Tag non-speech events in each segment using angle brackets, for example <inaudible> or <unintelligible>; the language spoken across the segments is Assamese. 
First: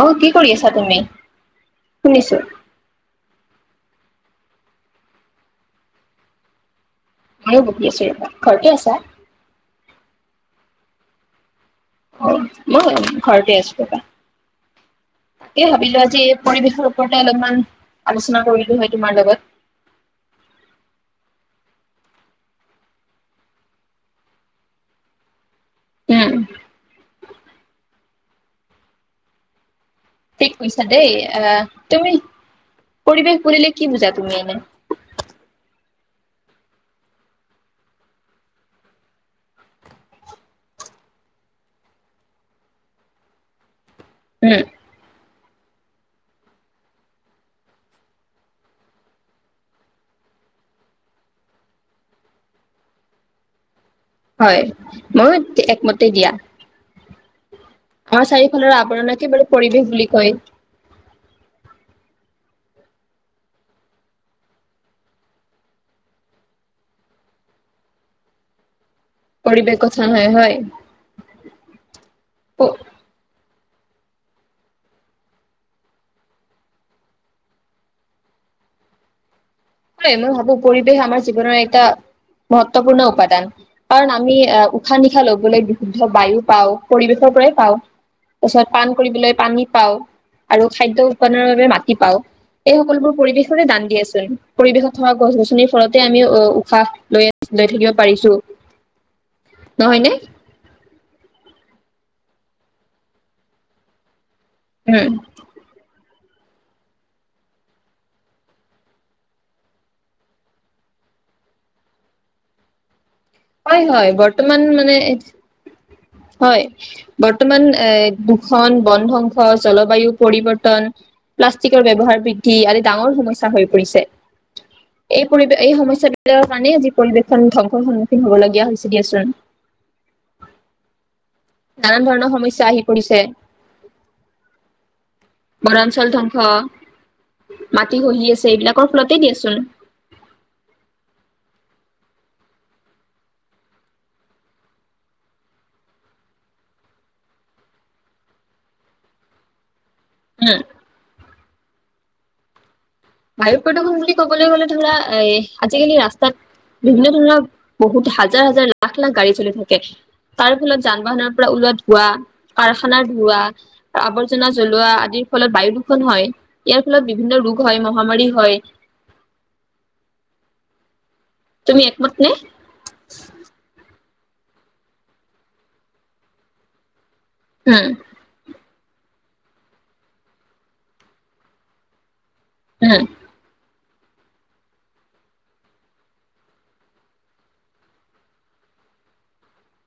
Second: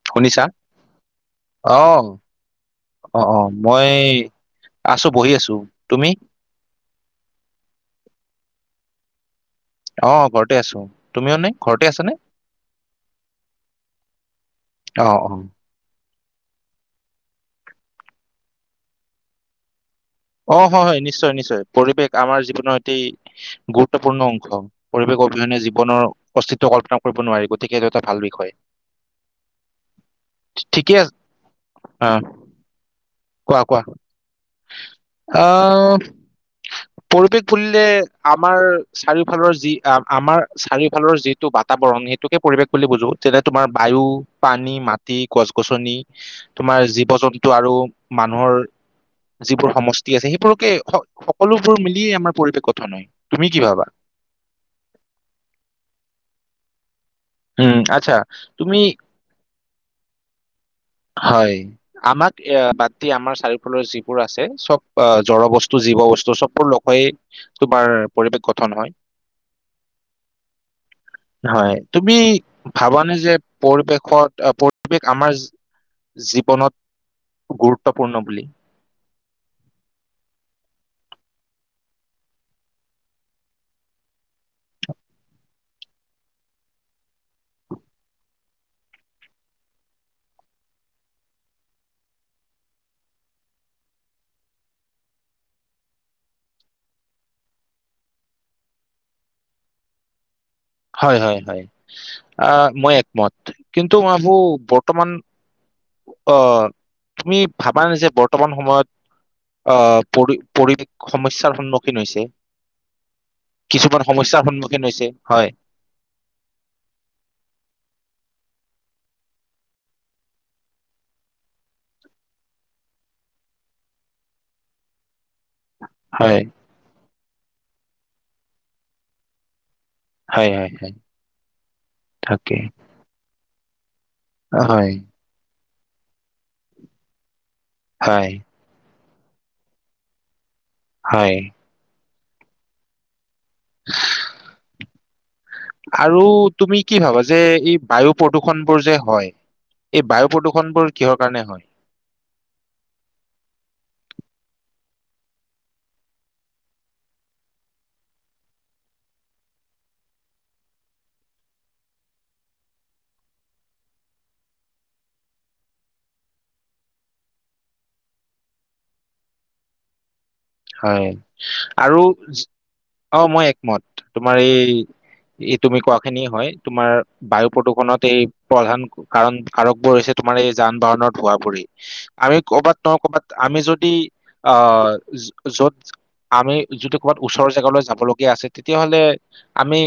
মৌ' কি শুনিছা? কৰি আছা তুমি, অ', শুনিছো অ' অ' মই আছোঁ বহি আছো তুমি। মইয়ো বহি আছো ঘৰতে আছা? অ' ঘৰতে আছোঁ তুমিও নে ঘৰতে আছানে? মই ঘৰতে আছো ৰবা অ', অ'। এ ভাবিলো আজি পৰিৱেশৰ ওপৰতে অলপমান আলোচনা কৰিলো হয় তোমাৰ লগত। অ' হয় হয় নিশ্চয় নিশ্চয় পৰিৱেশ আমাৰ জীৱনৰ সৈতেই গুৰুত্বপূৰ্ণ অংশ পৰিৱেশ অবিহয়নে যি বনৰ উম, অস্তিত্ব কল্পনা কৰিব নোৱাৰি গতিকে এইটো এটা ভাল বিষয়। ঠিক কৈছা ঠিকে দেই আছে আহ তুমি অ', পৰিৱেশ বুলিলে কি বুজা তুমি এনে। অ' <inaudible> পৰিৱেশ বুলিলে আমাৰ চাৰিওফালৰ যি আমাৰ চাৰিওফালৰ যিটো বাতাবৰণ সেই এইটোকে পৰিৱেশ বুলি বুজো যেনে তোমাৰ বায়ু উম, পানী, মাটি গছ -গছনি তোমাৰ জীৱ- জন্তু আৰু মানুহৰ যিবোৰ সমষ্টি আছে সেইবোৰকে সকলোবোৰ মিলিয়েই আমাৰ পৰিৱেশ গঠন হয় তুমি কি ভাবা হয় ময়ো একমতে দিয়া উম আচ্ছা আমাৰ চাৰিওফালৰ তুমি আৱৰণ একেবাৰে পৰিৱেশ বুলি কয়। হয় আমাক এ বাদতি আমাৰ চাৰিওফালৰ যিবোৰ আছে চব অ জ্বৰ বস্তু জীৱ বস্তু চববোৰ হয় তোমাৰ পৰিৱেশ গঠন হয় পৰিৱেশ গঠন হয় হয় হয় তুমি ভাবানে যে পৰিৱেশত পৰিৱেশ আমাৰ জীৱনত গুৰুত্বপূৰ্ণ বুলি হয় মই ভাবো পৰিৱেশ আমাৰ জীৱনৰ এটা মহত্বপূৰ্ণ উপাদান কাৰণ আমি আহ উশাহ নিশাহ লবলৈ বিশুদ্ধ বায়ু পাওঁ পৰিৱেশৰ পৰাই পাওঁ তাৰ পিছত পাণ কৰিবলৈ পানী পাওঁ আৰু খাদ্য উৎপাদনৰ বাবে মাটি পাও এই সকলোবোৰ পৰিৱেশৰে দান দিয়াছোন পৰিৱেশত থকা গছ গছনিৰ ফলতে আমি উশাহ লৈ লৈ থাকিব পাৰিছো নহয় নে হয় হয় হয় আ মই একমত কিন্তু ভাবো উম বৰ্তমান অ' তুমি ভাবাে যে বৰ্তমান সময়ত আহ পৰি পৰিৱেশ সমস্যাৰ সন্মুখীন হৈছে হয় কিছুমান হয় সমস্যাৰ বৰ্তমান সন্মুখীন মানে হৈছে হয় হয় বৰ্তমান এ দুখন বন ধ্বংস জলবায়ু পৰিৱৰ্তন প্লাষ্টিকৰ ব্যৱহাৰ বৃদ্ধি আদি ডাঙৰ সমস্যা হৈ পৰিছে এই পৰি এই সমস্যা হয় কাৰণে আজি পৰিৱেশন ধংসৰ সন্মুখীন হ'বলগীয়া হৈছে দিয়াচোন হয় হয় হয় নানান ধৰণৰ তাকে সমস্যা আহি পৰিছে হয় বৰঞ্চল ধ্বংস মাটি খহি হয় আছে এইবিলাকৰ ফলতে দিয়েচোন হয় <unintelligible> আৰু তুমি কি ভাবা যে এই বায়ু প্ৰদূষণ বোৰ যে হয় এই বায়ু উম প্ৰদূষণ বোৰ কিহৰ কাৰণে হয় বায়ু প্ৰদশন বুলি ক'বলৈ গ'লে ধৰা এ আজিকালি ৰাস্তাত বিভিন্ন ধৰণৰ বহুত হাজাৰ হাজাৰ লাখ লাখ গাড়ী চলি থাকে তাৰ ফলত যান বাহনৰ পৰা ওলোৱা ধোৱা কাৰখানা ধোৱা আৱৰ্জনা জ্বলোৱা আদিৰ ফলত বায়ু দূষণ হয় ইয়াৰ ফলত বিভিন্ন ৰোগ হয় মহামাৰি হয় হয় তুমি আৰু একমত নে? অ মই একমত তোমাৰ এই তুমি কোৱা খিনি হয় তোমাৰ বায়ু উম প্ৰদূষণত এই প্ৰধান কাৰণ কাৰকবোৰ হৈছে তোমাৰ এই যান বাহনৰ ধোঁৱাবোৰে আমি কৰ'বাত নহয় উম ক'ৰবাত আমি যদি অ য'ত আমি যদি ক'ৰবাত ওচৰৰ জেগালৈ যাব লগীয়া আছে তেতিয়াহলে আমি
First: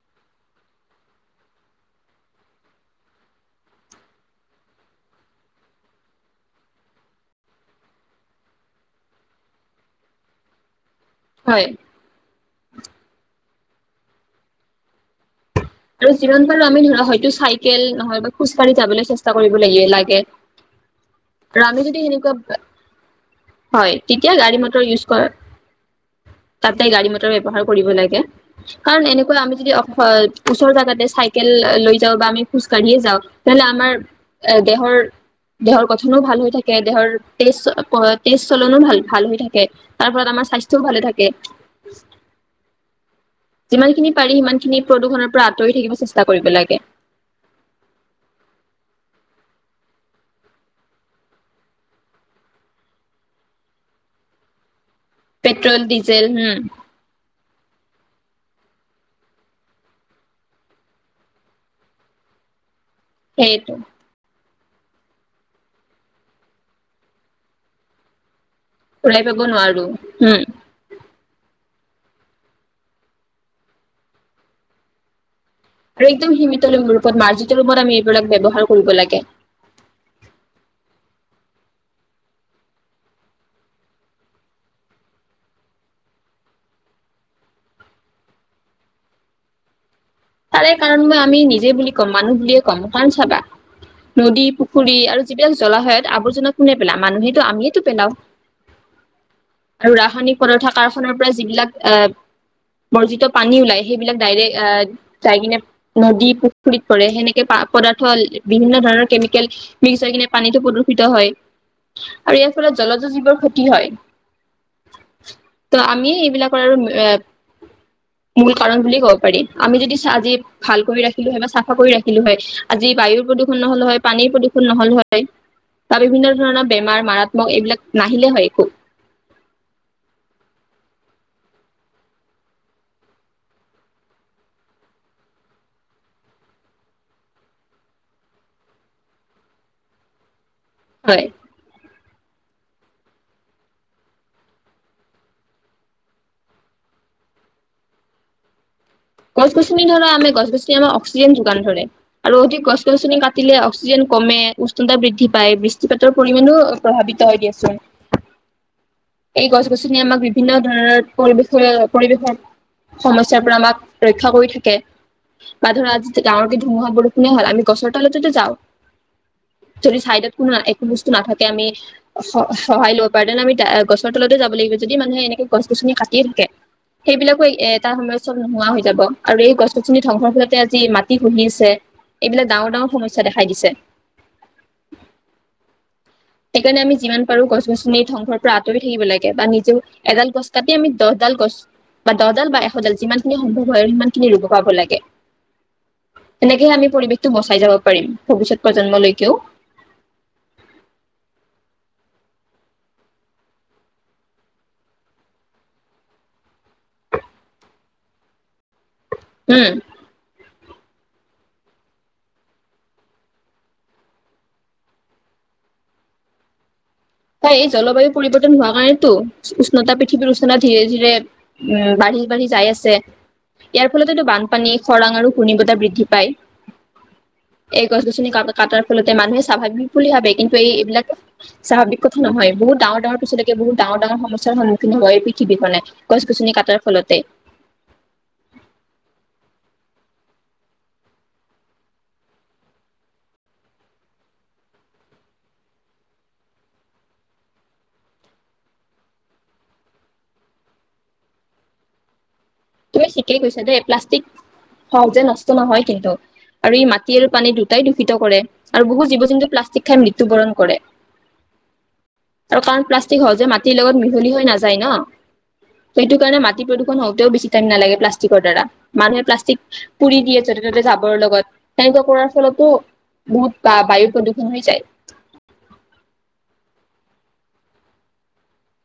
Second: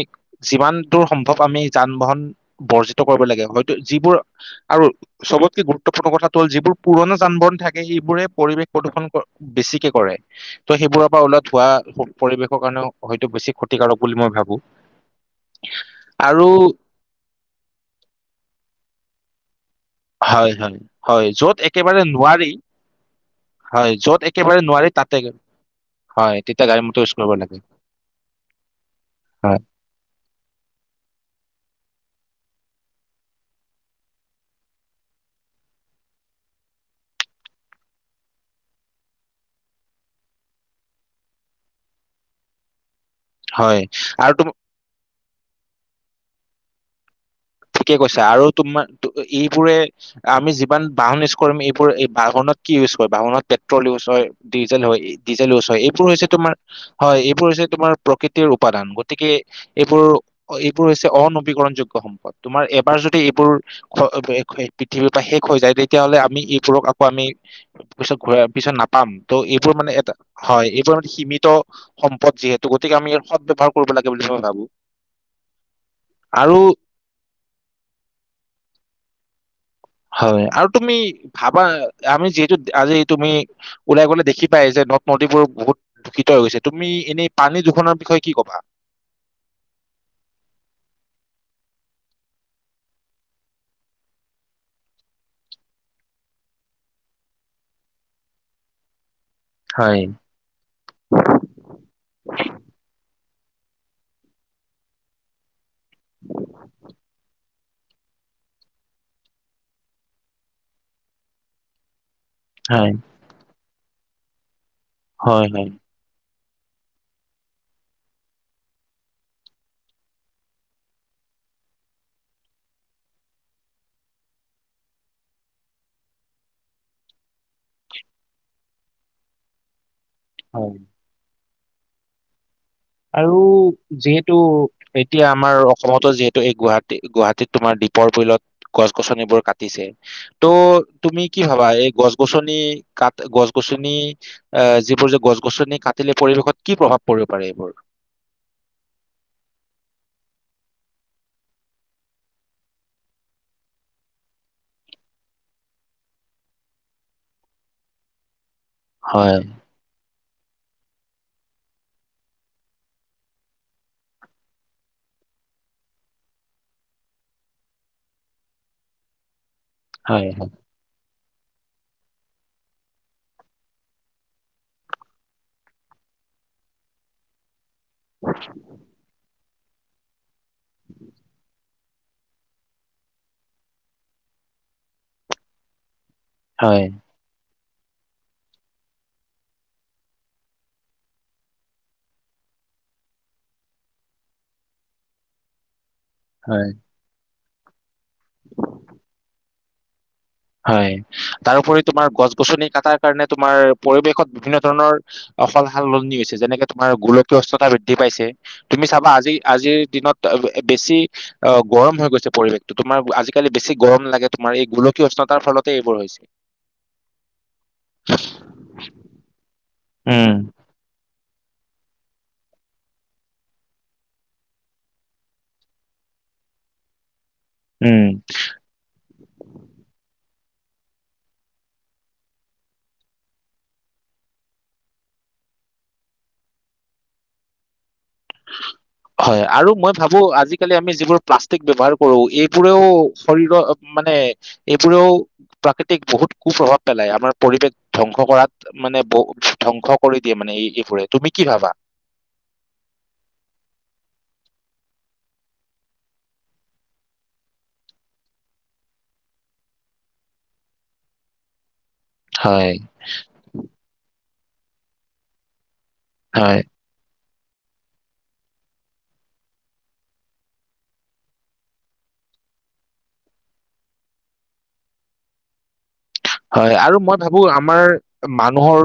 যিমান দূৰ সম্ভৱ আমি যান বাহন বৰ্জিত কৰিব লাগে হয়তো যিবোৰ আৰু চবতকে গুৰুত্বপূৰ্ণ কথাটো হ'ল যিবোৰ পুৰণা যান বাহন থাকে সেইবোৰে পৰিৱেশ প্ৰদূষণ বেছিকে কৰে ত' সেইবোৰৰ পৰা ওলোৱা হয়। ধোৱা পৰিৱেশৰ কাৰণেও হয়তো বেছি ক্ষতিকাৰক বুলি মই ভাবো আৰু যিমান পাৰো আমি ধৰি লোৱা হয়তো চাইকেল নহয় বা খোজ কাঢ়ি যাবলৈ চেষ্টা কৰিব লাগিবে লাগে। হয় হয় হয়, য'ত আৰু আমি যদি একেবাৰে সেনেকুৱা নোৱাৰি- হয়, য'ত তেতিয়া গাড়ী একেবাৰে মটৰ নোৱাৰি ইউজ তাতে কৰে। হয়, তেতিয়া তাতে গাড়ী ইউজ মটৰ কৰিব লাগে। ব্যৱহাৰ কৰিব লাগে, কাৰণ এনেকুৱা আমি হয়, যদি অসয়- ওচৰ জাগাতে চাইকেল লৈ যাওঁ বা আমি খোজকাঢ়িয়ে যাওঁ, তেহলে আমাৰ এ দেহৰ- দেহৰ গঠনো ভাল হৈ থাকে দেহৰ তেজ তেজ চলনো ভাল ভাল হৈ থাকে। তাৰ ফলত আমাৰ স্বাস্থ্যও ভালে থাকে। হয় যিমান খিনি আৰু পাৰি তুমি সিমান খিনি প্ৰদূষণৰ পৰা আঁতৰি থাকিব চেষ্টা কৰিব লাগে। ঠিকে কৈছা আৰু তোমাৰ এইবোৰে- আমি যিমান বাহন ইউজ কৰিম এইবোৰ এই বাহনত কি ইউজ কৰে, বাহনত পেট্ৰল ইউজ হয়, - ডিজেল হয় ডিজেল ইউচ পেট্ৰল হয়, এইবোৰ ডিজেল হৈছে হম তোমাৰ- হয়, এইবোৰ হৈছে তোমাৰ প্ৰকৃতিৰ উপাদান। গতিকে, - এইবোৰ এইবোৰ হৈছে অনবীকৰণ যোগ্য সম্পদ তোমাৰ এবাৰ যদি এইবোৰ- সেইটো পৃথিৱীৰ পৰা শেষ হৈ যায় তেতিয়াহ'লে আমি এইবোৰক আকৌ আমি পিছত ঘূৰা পিছত না- পাম ঘূৰাই পাব ত' এইবোৰ নোৱাৰো মানে এটা হম হয়, এইবোৰ মানে সীমিত- সম্পদ যিহেতু, গতিকে আমি ইয়াৰ সদ ব্যৱহাৰ কৰিব লাগে বুলি মই ভাবো। আৰু একদম সীমিত ৰূপত মাৰ্জিত ৰূপত আমি এইবিলাক ব্যৱহাৰ কৰিব লাগে। হয়, আৰু তুমি ভাবা আমি যিহেতু আজি তুমি- ওলাই গ'লে দেখি পায় যে নদ নদীবোৰ বহুত- দূষিত হৈ গৈছে। তুমি এনেই পানী দুষণৰ বিষয়ে কি কবা? তাৰে কাৰণ মই আমি নিজে বুলি ক'ম মানুহ বোলিয়ে কম, কাৰণ চাবা, - নদী পুখুৰী আৰু যিবিলাক জলাহয়ত আৱৰ্জনা কোনে পেলায় মানুহেইটো আমিয়েটো পেলাওঁ। আৰু হয় ৰাসায়নিক- পদাৰথ কাৰখনৰ পৰা যিবিলাক আহ বৰ্জিত পানী ওলাই সেইবিলাক ডাইৰেক আ- যাই কিনে নদী পুখুৰীত পৰে। সেনেকে পা- পদাৰ্থ বিভিন্ন ধৰণৰ কেমিকেল মিক্স হৈ কিনে পানীটো প্ৰদূষিত হয়। আৰু ইয়াৰ ফলত হয় জলজ জীৱৰ ক্ষতি হয় হয় হয় ত আমি এইবিলাক- কৰ আৰু এ মূল কাৰণ বুলি ক'ব পাৰি। আমি যদি চা আজি- ভাল কৰি ৰাখিলো হয় বা চাফা কৰি ৰাখিলো হয় আজি বায়ুৰ প্ৰদূৰণ নহল হয় পানীৰ প্ৰদূষণ নহল হয়। বা বিভিন্ন ধৰণৰ বেমাৰ মাৰাত্মক এইবিলাক নাহিলে হয় একো। হয়। আৰু যিহেতু- এতিয়া আমাৰ অসমতো যিহেতু, এই গুৱাহাটী গুৱাহাটীত তোমাৰ দ্বীপৰ বিলত- গছ গছনিবোৰ কাটিছে, ত' হয় তুমি কি- ভাবা এই গছ গছনি কাট গছ গছনি- আহ যিবোৰ যে গছ গছনি কাটিলে পৰিৱেশত কি প্ৰভাৱ পৰিব পাৰে এইবোৰ? গছ গছনি ধৰা, আমি গছ গছনি আমাক অক্সিজেন যোগান ধৰে। আৰু অধিক গছ গছনি কাটিলে অক্সিজেন কমে উষ্ণতা বৃদ্ধি পায়। বৃষ্টি পাতৰ পৰিমাণো- প্ৰভাৱিত হৈ দিয়াচোন। হয় এই গছ- গছনিয়ে আমাক বিভিন্ন ধৰণৰ পৰিৱেশ পৰিৱেশৰ সমস্যাৰ পৰা আমাক- ৰক্ষা কৰি থাকে। বা ধৰা আজি ডাঙৰকে ধুমুহা বৰষুণে হল আমি গছৰ তলতেটো যাওঁ। যদি হয় চাইডত কোনো একো বস্তু নাথাকে আমি- সহায় ল'ব পাৰো তেনে আমি গছৰ তলতে যাব লাগিব, যদি মানুহে এনেকে গছ গছনি কাটিয়ে থাকে। সেইবিলাকো এট- এটা সময় চব নোহোৱা হৈ যাব। আৰু এই গছ-গছিনি ধ্বংসৰ ফলতে আজি মাটি শুহি আছে। এইবিলাক ডাঙৰ ডাঙৰ সমস্যা দেখাই দিছে। হয় সেইকাৰণে যিমান পাৰোঁ গছ-গছনি ধ্বংসৰ পৰা আঁতৰি থাকিব লাগে, বা নিজে এডাল গছ কাটি আমি দহডাল গছ বা দহডাল বা এশডাল যিমানখিনি সম্ভৱ ভয় সিমান খিনি ৰুব পাব লাগে, তেনেকে হয় আমি পৰিৱেশটো বচাই যাব পাৰিম। ভৱিষ্যত প্ৰজন্মলৈকেওঁ। হয়', তাৰোপৰি তোমাৰ গছ গছনি কটাৰ কাৰণে তোমাৰ পৰিৱেশত বিভিন্ন ধৰণৰ অ', সল সালনি হৈছে যেনেকে তোমাৰ গোলকীয়স্ততা বৃদ্ধি পাইছে, তুমি চাবা আজি- উম আজিৰ দিনত বেছি অ' গৰম হৈ গৈছে পৰিৱেশটো তোমাৰ, আজিকালি বেছি গৰম লাগে তোমাৰ এই গোলক উষ্ণতাৰ ফলতে এইবোৰ হৈছে। তাই জলবায়ু পৰিৱৰ্তন হোৱা কাৰণেতো, উষ্ণতা উম, পৃথিৱীৰ উষ্ণতা ধীৰে ধীৰে উম', বাঢ়ি বাঢ়ি যাই আছে। ইয়াৰ ফলতেতো বানপানী খৰাং আৰু ঘূৰ্ণবতা বৃদ্ধি পায়। এই উম। গছ-গছনি কাটাৰ ফলতে মানুহে স্বাভাৱিক বুলি ভাবে, কিন্তু এইবিলাক স্বাভাৱিক কথা নহ বহুত ডাঙৰ ডঙৰ পিছলৈকে বহুত ডাঙৰ ডঙৰ সমস্যাৰ সন্মুখীন হয় পৃথিবীখনে। গছ-গছনি কাটাৰ ফলতে। উ হয়', আৰু মই ভাবো আজিকালি আমি যিবোৰ প্লাষ্টিক ব্যৱহাৰ কৰো, এইবোৰেও শৰীৰৰ মানে এইবোৰেও প্ৰাকৃতিক বহুত কু প্ৰভাৱ পেলাই, আমাৰ পৰিৱেশ ধ্বংস কৰাত। মানে বহুত ধ্বংস কৰি দিয়ে মানে এই- এইবোৰে। তুমি কি ভাবা? তুমি ঠিকেই কৈছা দেই প্লাষ্টিক, সহজে নষ্ট নহয় কিন্তু। আৰু ই' মাটি আৰু পানী দুটাই দূষিত কৰে। আৰু বহু জীৱ জন্তু প্লাষ্টিক খাই মৃত্যু বৰণ কৰে। <inaudible> আৰু হয়, কাৰণ প্লাষ্টিক সহজে মাটিৰ লগত মিহলি হৈ নাযায় ন'। সেইটো কাৰণে হয়, মাটি প্ৰদ হওঁতেও বেছি টাইম নালাগে প্লাষ্টিকৰ দ্বাৰা, মানুহে প্লাষ্টিক পুৰি দিয়ে যতে টতে যাবৰ লগত, তেনেকুৱা কৰাৰ ফলতো বহুত বা বায়ু প্ৰদূষণ হৈ যায়। হয়', আৰু মই ভাবো আমাৰ মানুহৰ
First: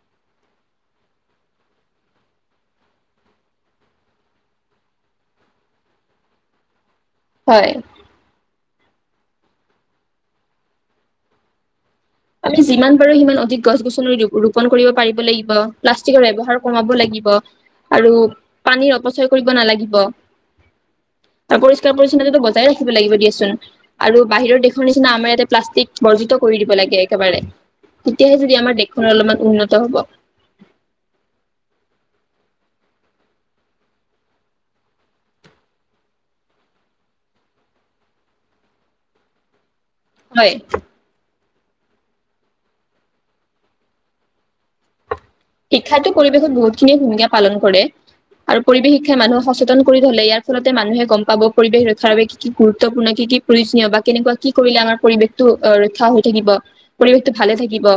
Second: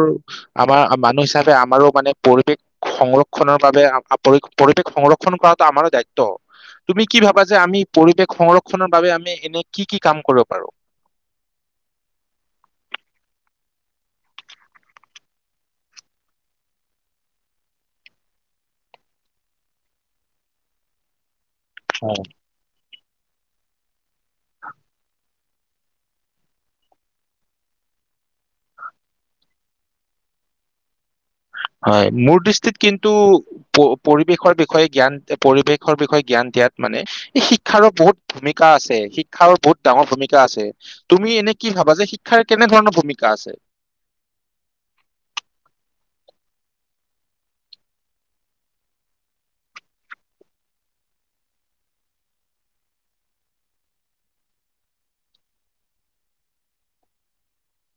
আমাৰ মানুহ হিচাপে আমাৰো মানে পৰিৱেশ সংৰক্ষণৰ বাবে পৰি- পৰিৱেশ সংৰক্ষণ কৰাটো আমাৰো দায়িত্ব। তুমি কি ভাবা যে হয় আমি পৰিৱেশ সংৰক্ষনৰ বাবে আমি এনে কি কি কাম কৰিব পাৰো? আমি যিমান পাৰো সিমান অধিক গছ-গছনি ৰোপন কৰিব পাৰিব লাগিব, প্লাষ্টিকৰ ব্যৱহাৰ কমাব লাগিব। আৰু পানীৰ অপচয় কৰিব নালাগিব, আৰু পৰিষ্কাৰ হয়, পৰিছন্নতাটো বজাই বজাই ৰাখিব লাগিব দিয়াচোন। আৰু বাহিৰৰ দেশৰ নিচিনা আমাৰ ইয়াতে প্লাষ্টিক বৰ্জিত কৰি দিব লাগে। একেবাৰে, তেতিয়াহে যদি আমাৰ দেশখন অলপমান উন্নত হ'ব। হয়', মোৰ দৃষ্টিত কিন্তু পৰিৱেশৰ বিষয়ে জ্ঞান, পৰিৱেশৰ বিষয়ে জ্ঞান দিয়াত মানে শিক্ষাৰো বহুত ভূমিকা আছে, শিক্ষাৰ বহুত ডাঙৰ ভূমিকা হয় আছে, তুমি এনে কি ভাবা যে শিক্ষাৰ কেনে ধৰণৰ ভূমিকা আছে? শিক্ষাটো পৰিৱেশত বহুত খিনিয়ে ভূমিকা পালন কৰে। আৰু পৰিৱেশ শিক্ষাই মানুহক সচেতন কৰি তোলে। ইয়াৰ ফলতে মানুহে গম পাব পৰিৱেশ ৰক্ষাৰ বাবে কি কি গুৰুত্বপূৰ্ণ, কি কি প্ৰয়োজনীয় বা কেনেকুৱা কি কৰিলে আমাৰ পৰিৱেশটো ৰক্ষা হৈ থাকিব। পৰিৱেশটো ভালে থাকিব,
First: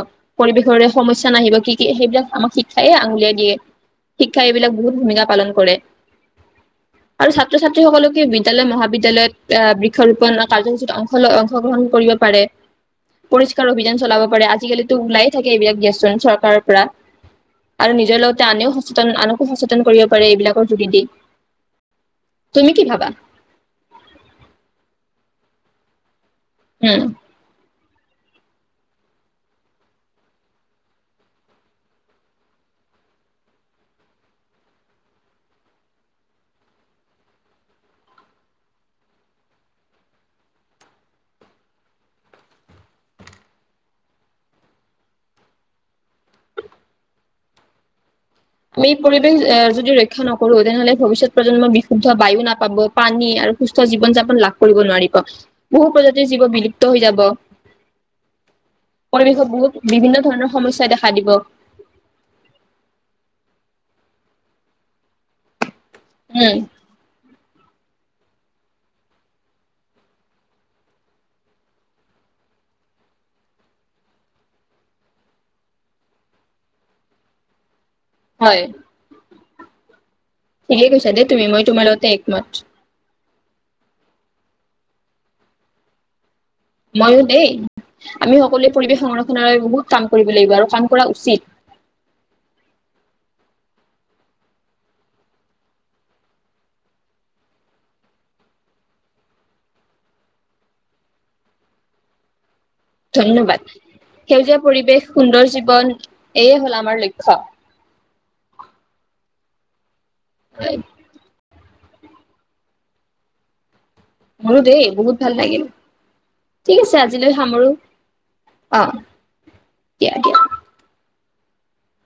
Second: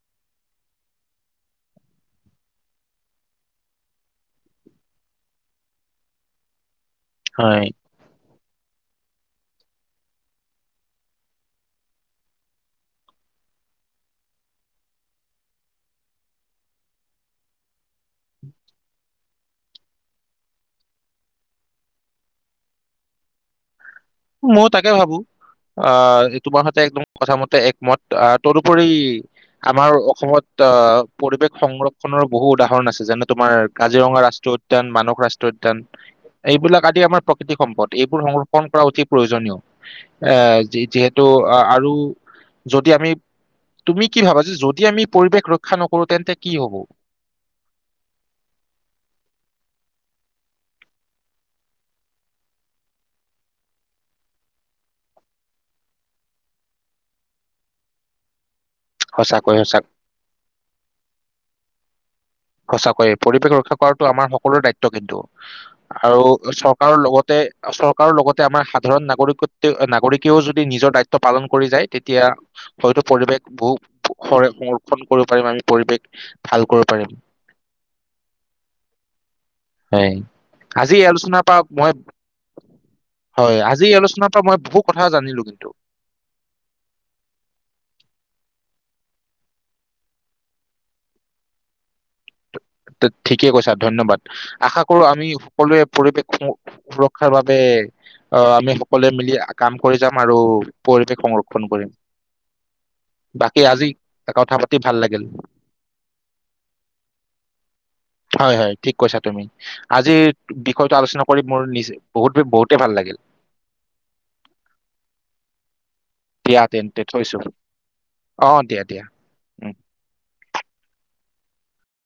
পৰিৱেশৰে সমস্যা নাহিব, কি কি সেইবিলাক আমাক শিক্ষাই আঙুলিয়াই দিয়ে, শিক্ষাই এইবিলাক বহুত ভূমিকা পালন কৰে। আৰু ছাত্ৰ হয়, ছাত্ৰী সকলকে, বিদ্যালয়, মহাবিদ্যালয়ত আহ বৃক্ষৰোপণ কাৰ্যসূচীত অংশ অংশগ্ৰহণ কৰিব পাৰে। পৰিষ্কাৰ অভিযান চলাব পাৰে আজিকালিতো ওলাইে থাকে এইবিলাক গেছ চৰকাৰৰ পৰা আৰু নিজৰ লগতে আনেও সচেতন আনকো সচেতন কৰিব পাৰে এইবিলাকৰ যোগেদি। তুমি কি ভাবা? মইও তাকে ভাবো আহ তোমাৰ সৈতে উম একদম কথা মতে এক মত তদুপৰি আমাৰ অসমত অ পৰিৱেশ সংৰক্ষনৰৰ বহু উদাহৰণ আছে, যেনে তোমাৰ কাজিৰঙা ৰাষ্ট্ৰীয়ত উদ্যান উদ্যান, মানহ ৰাষ্ট্ৰীয় উদ্যান, এইবিলাক আদি আমাৰ প্ৰকৃতিক সম্পদ, এইবোৰ সংৰক্ষণ কৰা অতি প্ৰয়োজনীয় এ যিহেতু আৰু যদি আমি তুমি কি ভাবা, যে যদি আমি পৰিৱেশ ৰক্ষা নকৰো তেন্তে কি হব? আমি পৰিৱেশ এ যদি ৰক্ষা নকৰো তেনেহলে ভৱিষ্যত প্ৰজন্ম বিশুদ্ধ বায়ু নাপাব পানী, আৰু সুস্থ জীৱন-যাপন লাভ কৰিব নোৱাৰিব, বহু প্ৰজাতিৰ জীৱ বিলুপ্ত হৈ যাব। সঁচাকৈ পৰিৱেশত সঁচা বহুত বিভিন্ন ধৰণৰ সমস্যাই দেখা দিব। সঁচাকৈয়ে পৰিৱেশ ৰক্ষা কৰাটো আমাৰ সকলোৰে দায়িত্ব কিন্তু আৰু উম সব আৰু লগতে চৰকাৰৰ লগতে আমাৰ সাধাৰণ নাগৰিকত্ব নাগৰিকেও যদি নিজৰ দায়িত্ব পালন কৰি যায়, তেতিয়া হয়তো পৰিৱেশ বহু সংৰক্ষণ কৰিব পাৰিম আমি পৰিৱেশ ভাল কৰিব পাৰিম। হয় হয়, ঠিকেই আজি কৈছা দেই তুমি আলোচনাৰ পৰা তোমাৰ মই লগতে একমত হয়, আজি এই আলোচনাৰ পৰা মই বহুত কথা জানিলো কিন্তু মইও দেই আমি সকলোৱে পৰিৱেশ সংৰক্ষণৰ বহুত কাম কৰিব লাগিব আৰু কাম কৰা উচিত। তই ঠিকে কৈছা ধন্যবাদ, আশা কৰো আমি সকলোৱে পৰিৱেশ সমূহ সুৰক্ষাৰ বাবে অ আমি সকলোৱে মিলি কাম কৰি যাম আৰু পৰিৱেশ সংৰক্ষণ কৰিম ধন্যবাদ বাকী আজি কথা সেউজীয়া পাতি ভাল পৰিৱেশ, লাগিল সুন্দৰ জীৱন এয়ে হল আমাৰ লক্ষ্য হয় হয় ঠিক কৈছা তুমি আজিৰ বিষয়টো আলোচনা কৰি মোৰ নিজে বহুত বহুতেই ভাল লাগিল। মোৰো দেই বহুত ভাল লাগিল দিয়া ঠিক আছে তেন্তে আজিলৈ থৈছো সামৰো, অ দিয়া দিয়া উম। দিয়া দিয়া